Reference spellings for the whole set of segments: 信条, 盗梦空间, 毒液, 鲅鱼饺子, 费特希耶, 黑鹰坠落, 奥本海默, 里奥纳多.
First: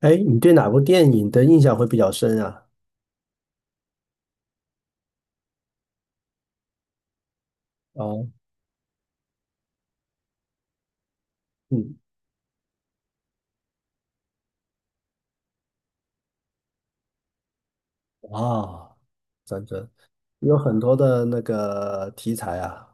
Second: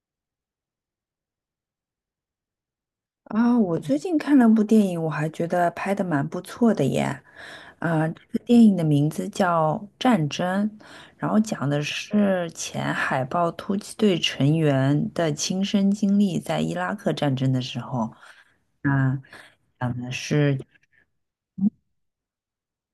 哎，你对哪部电影的印象会比较深啊？我最近看了部电影，我还觉得拍的蛮不错的耶。啊，这哦。个电影的名字叫《战争》，然后讲的嗯。是前海豹突击队成员的亲身经历，在伊拉克战争的时候。啊。啊，战争讲的有是。很多的那个题材啊。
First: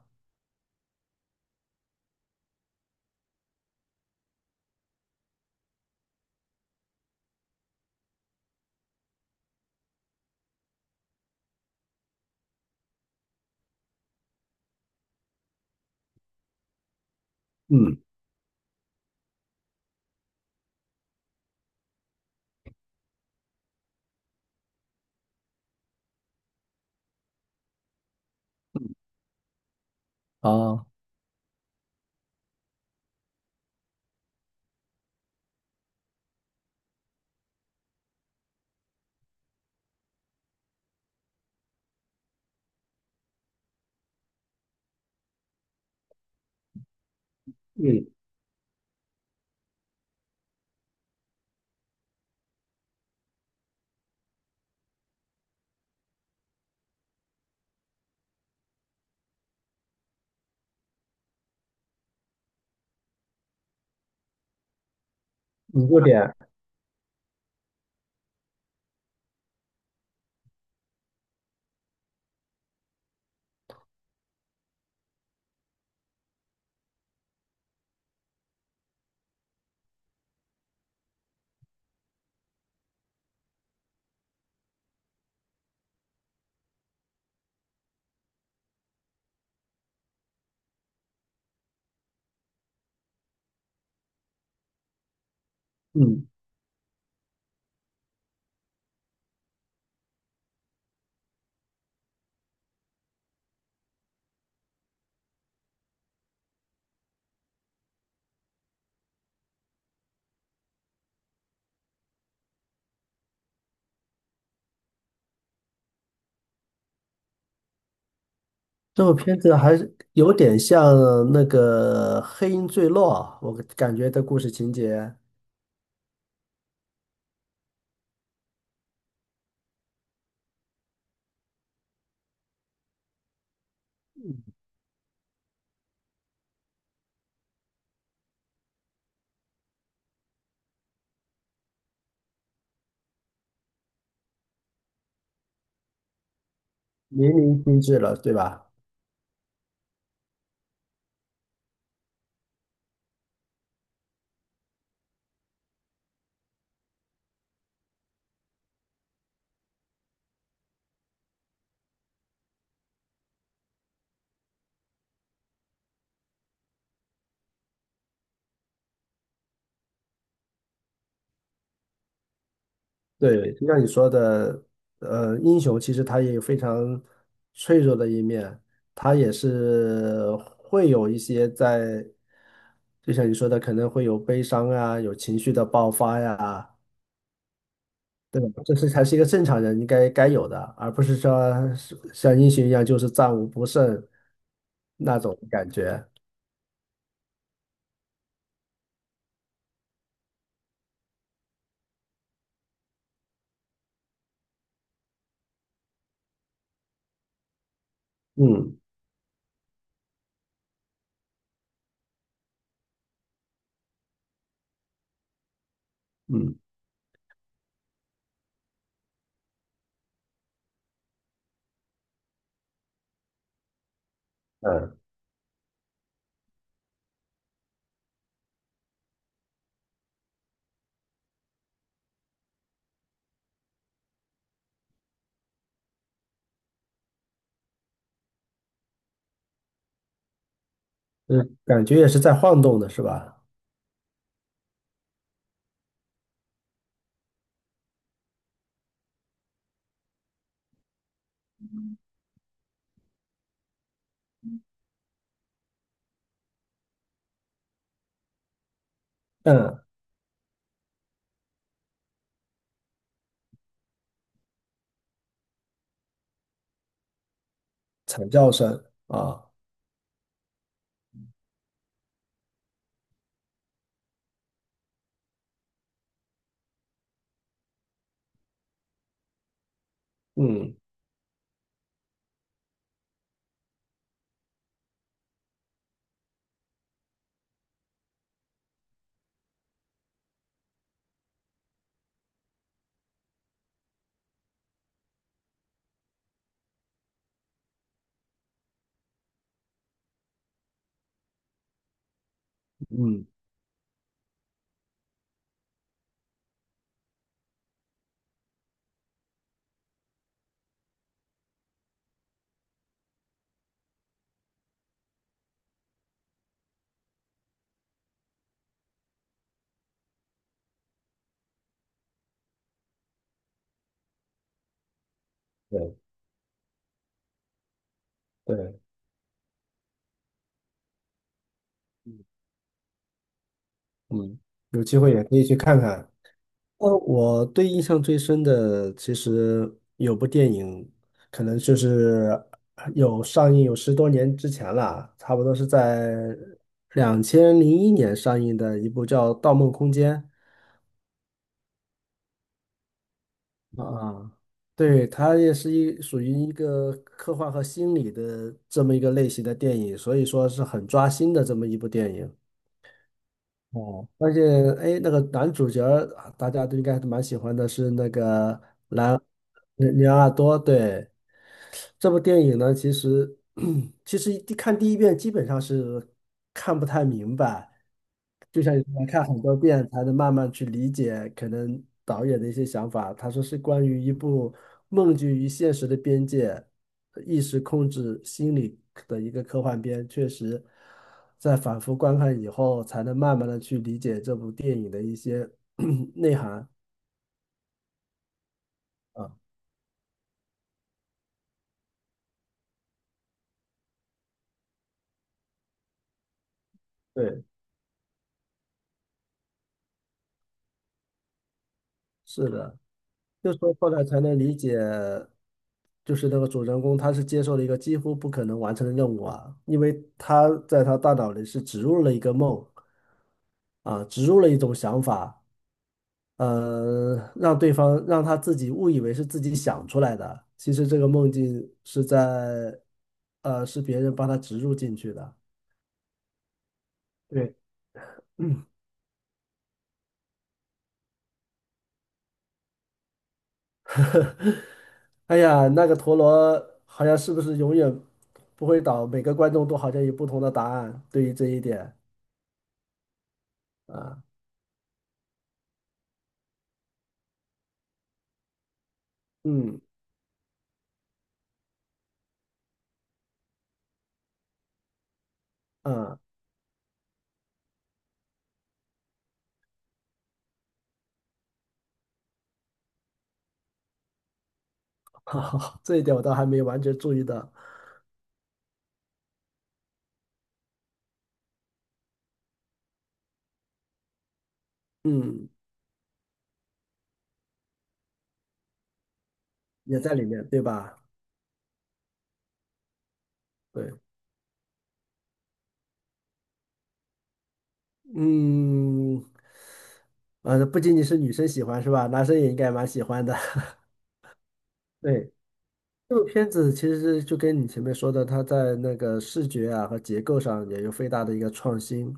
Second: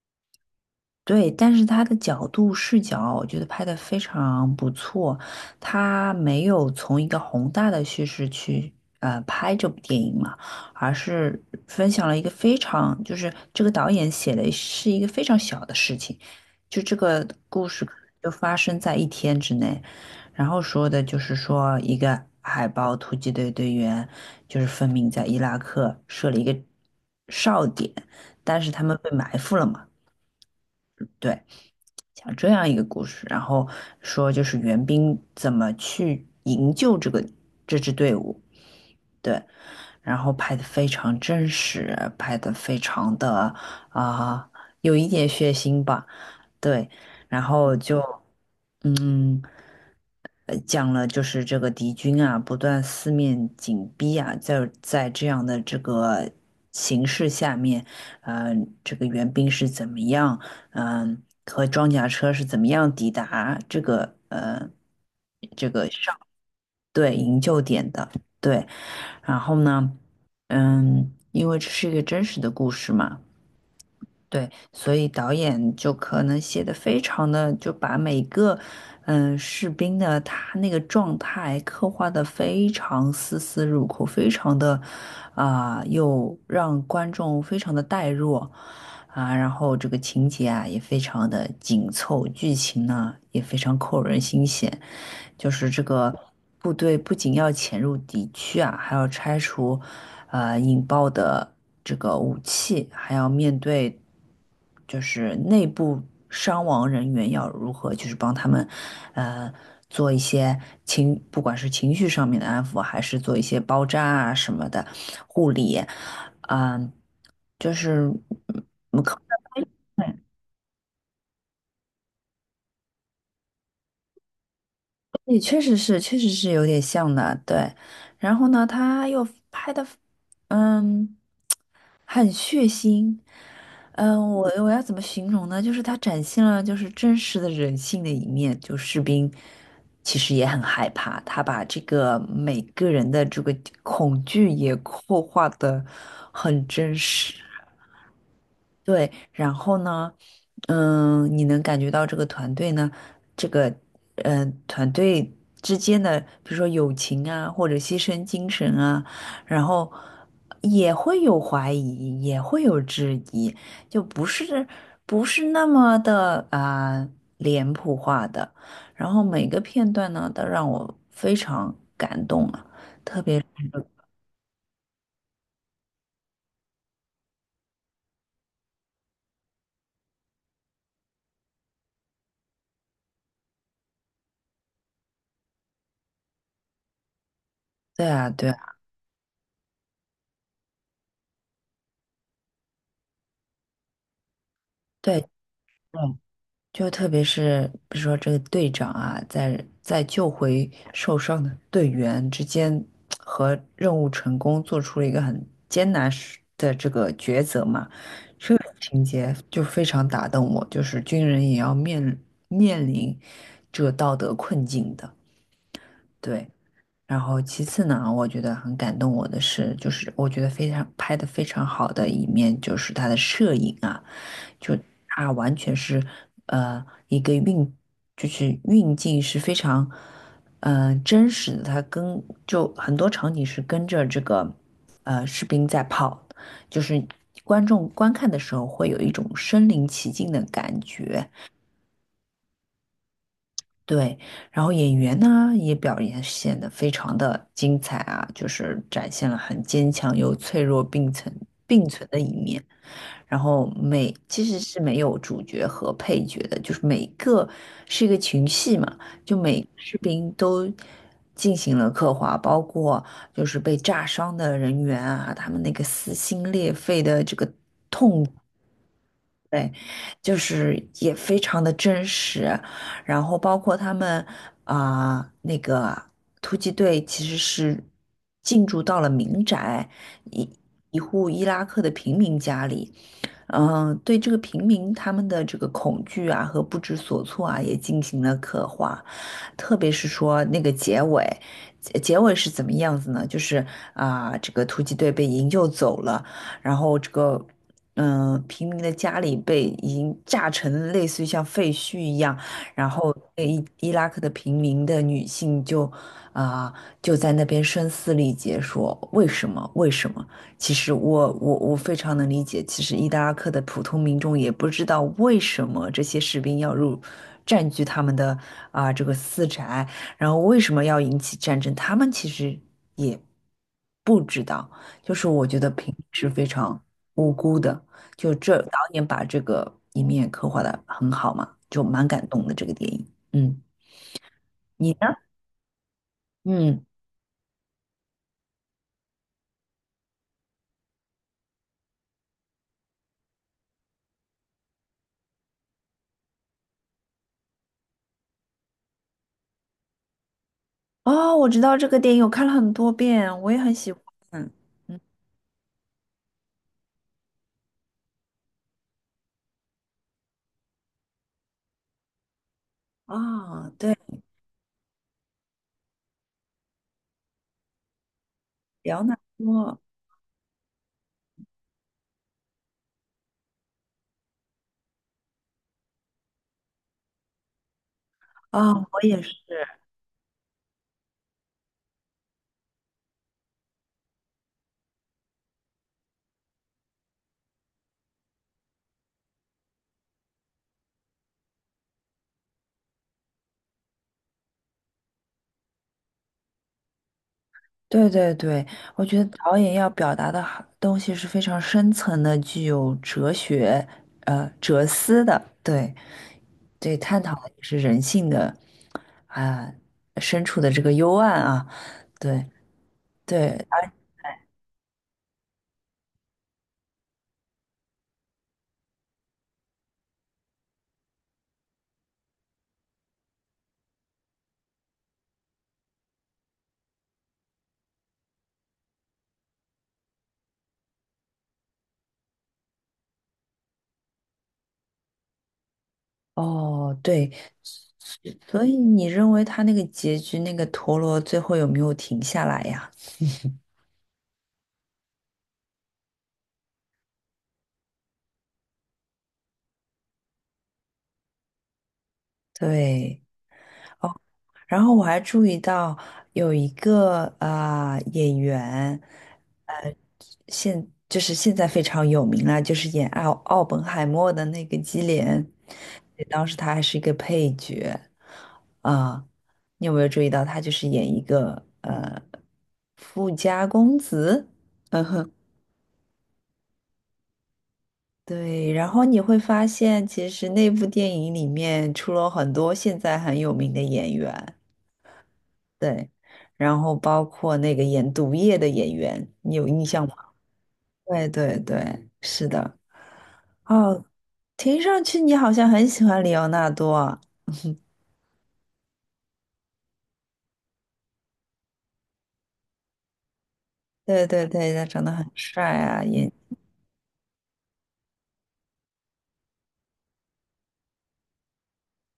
对，但是他的角度视角，我觉得拍得非常不错。他没有从一个宏大的叙事去拍这部电影嘛，而是分享了一个非常，就是这个导演写的是一个非常小的事情，就这个故事可嗯。能就发生在一天之内，然后说的就是说一个海豹突击队队员就是分明在伊拉克设了一个哨点，但是他们被埋伏了嘛。啊。对。讲这样一个故事，然后说就是援兵怎么去营救这个这支队伍，对，然后拍的非常真实，拍的非常的，啊、有一点血腥吧，对，然后就嗯。嗯。讲了就是这个敌军啊，不断四面紧逼啊，在这样的这个形势下面，呃，这个援兵是怎么样，嗯、和装甲车是怎么样抵达这个呃你有点，对营救点的，对，然后呢，嗯，因为这是一个真实的故事嘛。对，所以导演就可能写的非常的，就把每个嗯士兵的他那个状态刻画的非常丝丝入扣，非常的，啊、又让观众非常的带入，啊，然后这个情节啊也非常的紧凑，剧情呢也非常扣人心弦，就是这个嗯。部队不仅要潜入敌区啊，还要拆除引爆的这个武器，还要面对就是内部伤亡人员要如何，就是帮他们呃做一些情，不管是情绪上面的安抚，还是做一些包扎啊什么的护理，嗯、就是。这部片子还是有点像那个《黑鹰坠落》，我感觉的故事情节也确实是，确实是有点像的，对。然后呢，他又拍的，嗯，很血腥，嗯，我要怎么形容呢？就是他展现了就是真实的人性的一面，就士兵其实也很害怕，他把这个每个人的这个恐惧也 刻画的很真淋实。漓尽致了，对吧？对，然后呢，嗯，你能感觉到这个团队呢，这个嗯、呃团队之间的，比如说友情啊，或者牺牲精神啊，然后也会有怀疑，也会有质疑，就不是不是那么的啊、脸谱化的。然后每个片段呢，都让我非常感动啊，特别对，就像你说的，英雄其实他也有非常脆弱的一面，他也是会有一些在，就像你说的，可能会有悲伤啊，有情绪的爆发呀，对啊，对对吧？这啊，是才是一个正常人应该该有的，而不是说是像英雄一样就是战无不胜那对。种感觉。就特别是比如说这个队长啊，在救回受伤的队员之间和任务成功做出了一个很艰难时的这个抉择嘛，这个嗯情节就非常打动我，就是军人也要面临这道德困境的，对。嗯然后其次呢，我觉得很感动我的是，就是我觉得非常拍的非常好的一面，就是他的摄影啊，就嗯。他完全是呃一个运，就是运镜是非常呃真实的，他跟就很多场景是跟着这个呃士兵在跑，就是观众观看的时候会有一种身临其境的感觉，嗯，感觉也是在晃动的，是吧？对，然后演员呢也表演显得非常的精彩啊，就是展现了很坚强又脆弱并存的一面。然后每其实是没有主角和配角的，就是每个是一个群戏嘛，就每个嗯。士兵都进行了刻画，包括就是被炸伤的人员啊，他们那个撕心裂肺的这个惨叫声啊。对，就是也非常的真实，然后包括他们啊、那个突击队其实是进驻到了民宅，一嗯一户伊拉克的平民家里，嗯、对这个平民他们的这个恐惧啊和不知所措啊也进行了刻画，特别是说那个结尾，结尾是怎么样子呢？就是啊、这个突击队被营救走了。然后这个嗯、呃平民的家里被已经炸成类似于像废墟一样，然后嗯。被伊拉克的平民的女性就，啊、就在那边声嘶力竭说为什么？其实我非常能理解，其实伊拉克的普通民众也不知道为什么这些士兵要入。占据他们的啊、这个私宅，然后为什么要引起战争？他们其实也不知道，就是我觉得平对。民是非常。无辜的，就这导对。演把这个一面刻画的很好嘛，就蛮感动的这个电影。嗯，嗯。有你机会呢？也可以去看看。嗯，我对印象最深的，其实有部电影，可能就是有上映有十多年之前了，差不多是在2001年上映的一部叫《盗梦空间》。哦，我知道这个电影，我看了很多遍，我也很喜欢。啊，嗯，对，它也是一属于一个科幻和心理的这么一个类型的电影，所以说是很抓心的这么一部电影。啊、对，哦，而且哎，那个男主角儿大家都应该还蛮喜欢的，是那个辽南多。里奥纳多，对，这部电影呢，其实 其实一看第一遍基本上是看不太明白，就啊、像你我说也看是。很多遍才能慢慢去理解可能导演的一些想法。他说是关于一部梦境与现实的边界、意识控制心理的一个科幻片，确实在反复观看以后，才能慢慢的去理解这部电影的一些 内涵对对对，我觉得啊。导演要表达的好东西是非常深层的，具有哲学、呃哲思的。对对，探讨对，的也是人性的啊、深处的这个幽暗啊。对，是的。对，就说后而来才能理解，就是那个主人公他是接受了一个几乎不可能完成的任务啊，因为他在他大脑里是植入了一个梦啊，植入了一种想法，让对方让他自己误以为是自己想出来的，其实这个梦境是在，是别人帮他植入进去的。哦，对，对，所以你认为他那个结局，那个陀螺最后有没有停下来呀？哎呀，那个陀螺好像是不是永远不会倒？每个观众都好像有不同的答案，对于这一点对，啊。然后我还注意到有一个啊、呃演员，嗯呃，现就是现在非常有名了，就是演奥本海默的那个基连，嗯。对当时他还是一个配角，啊、你有没有注意到他就是演一个呃富家公子？好，这一点我倒还没完全注意到。对，然后你会发现，其实那部电影里面出了很多现在很有名的演员，嗯，对，然后包括那个演毒液的演员，你有印也象在吗？里面，对吧？对对对，是的。对。哦，听上去你好像很喜欢里奥纳多啊。嗯。不仅仅是女生喜欢是吧？男生也应该蛮喜欢的。对对对，他长得很对，帅啊，这个演，片子其实就跟你前面说的，它在那个视觉啊和结构上也有非常大的一个创新。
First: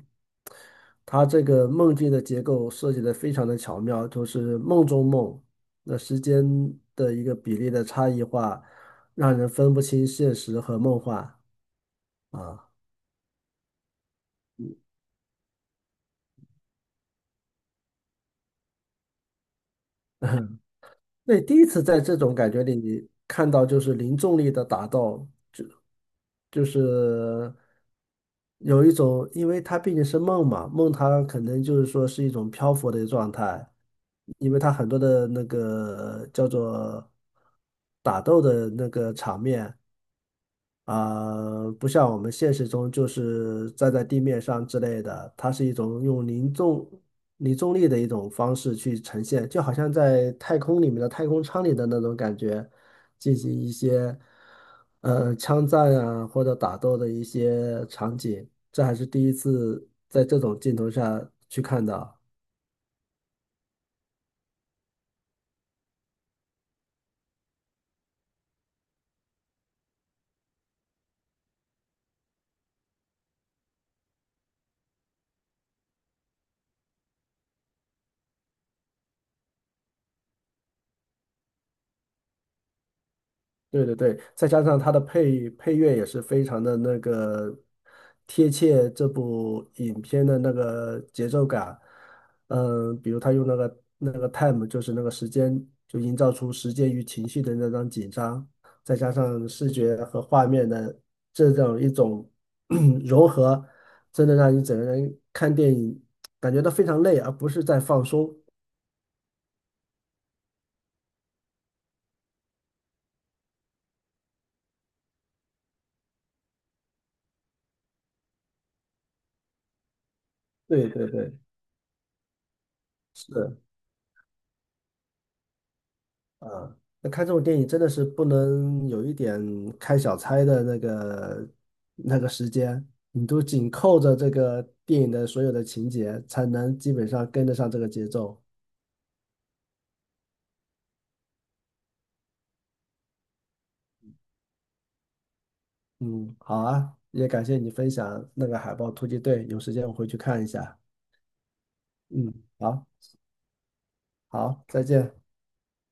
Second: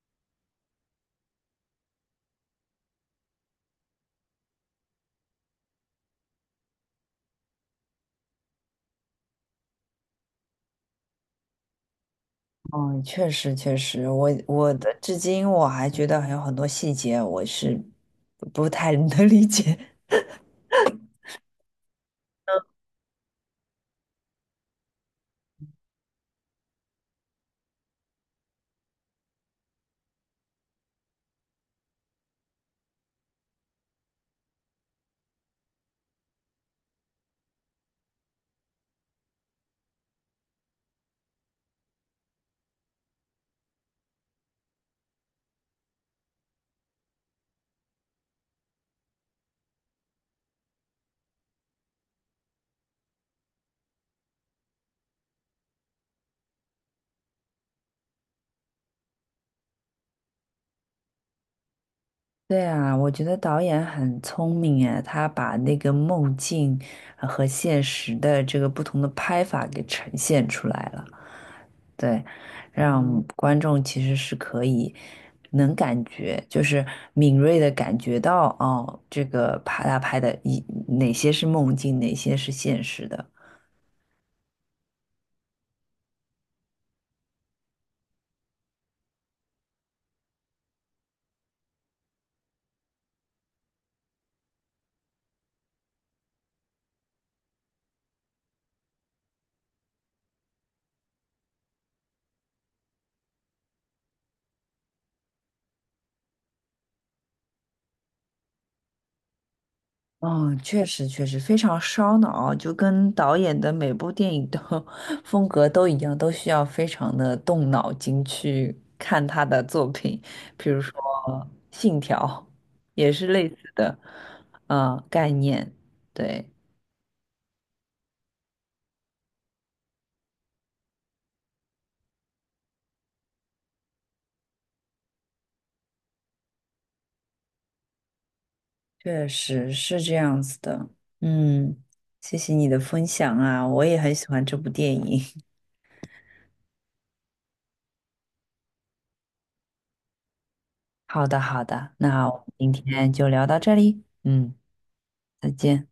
它这个梦境的结构设计的非常的巧妙，就是梦中梦，那时间的一个比例的差异化，让人分不清现实和梦幻啊。嗯，确实确实，我的至今我还觉得还有很多细节我是不太能理解。那第一次在这种感觉里看到就是零重力的打斗，就就是有一种，因为它毕竟是梦嘛，梦它可能就是说是一种漂浮的状态，因为它很多的那个叫做打斗的那个场面，啊、不像我们现实中就是站在地面上之类的，它是一种用零重力的一种方式去呈现，就好像在太空里面的太空舱里的那种感觉，进行一些枪战啊或者打斗的一些场景，这还是第一次在这种镜头下去看到。对啊，我觉得导演很聪明哎，他把那个梦境呃和现实的这个不同的拍法给呈现出来了，对，让嗯观众其实是可以能感觉，就是敏锐的感觉到哦，这个拍他拍的一哪些是梦境，哪些是现实的，对对对，再加上它的配乐也是非常的那个贴切这部影片的那个节奏感，嗯，比如他用那个 time，就是那个时间，就营造出时间与情绪的那张紧张，再加上视觉和画面的这种一种 融合，真的让你整个人看电影感觉到非常累，而不是在放松。嗯，确实确实非常烧脑啊，就跟导演的每部电影的 风格都一样，都需要非常的动脑筋去看他的作品。比如对说对对，《信条》，也是类是。似的，呃，概念。对，啊，那看这种电影真的是不能有一点开小差的那个时间，你都紧扣着这个电影的所有的情节，才能基本上跟得上这个节奏。确实是这样子的。嗯，谢谢你的分享啊，我也很喜欢这部电影。嗯，好啊，也感谢你分享那个海豹突击队，有时间我回去看一下。好的，好的，那嗯，我们今好，天就聊到这里。嗯，好，再见。再见。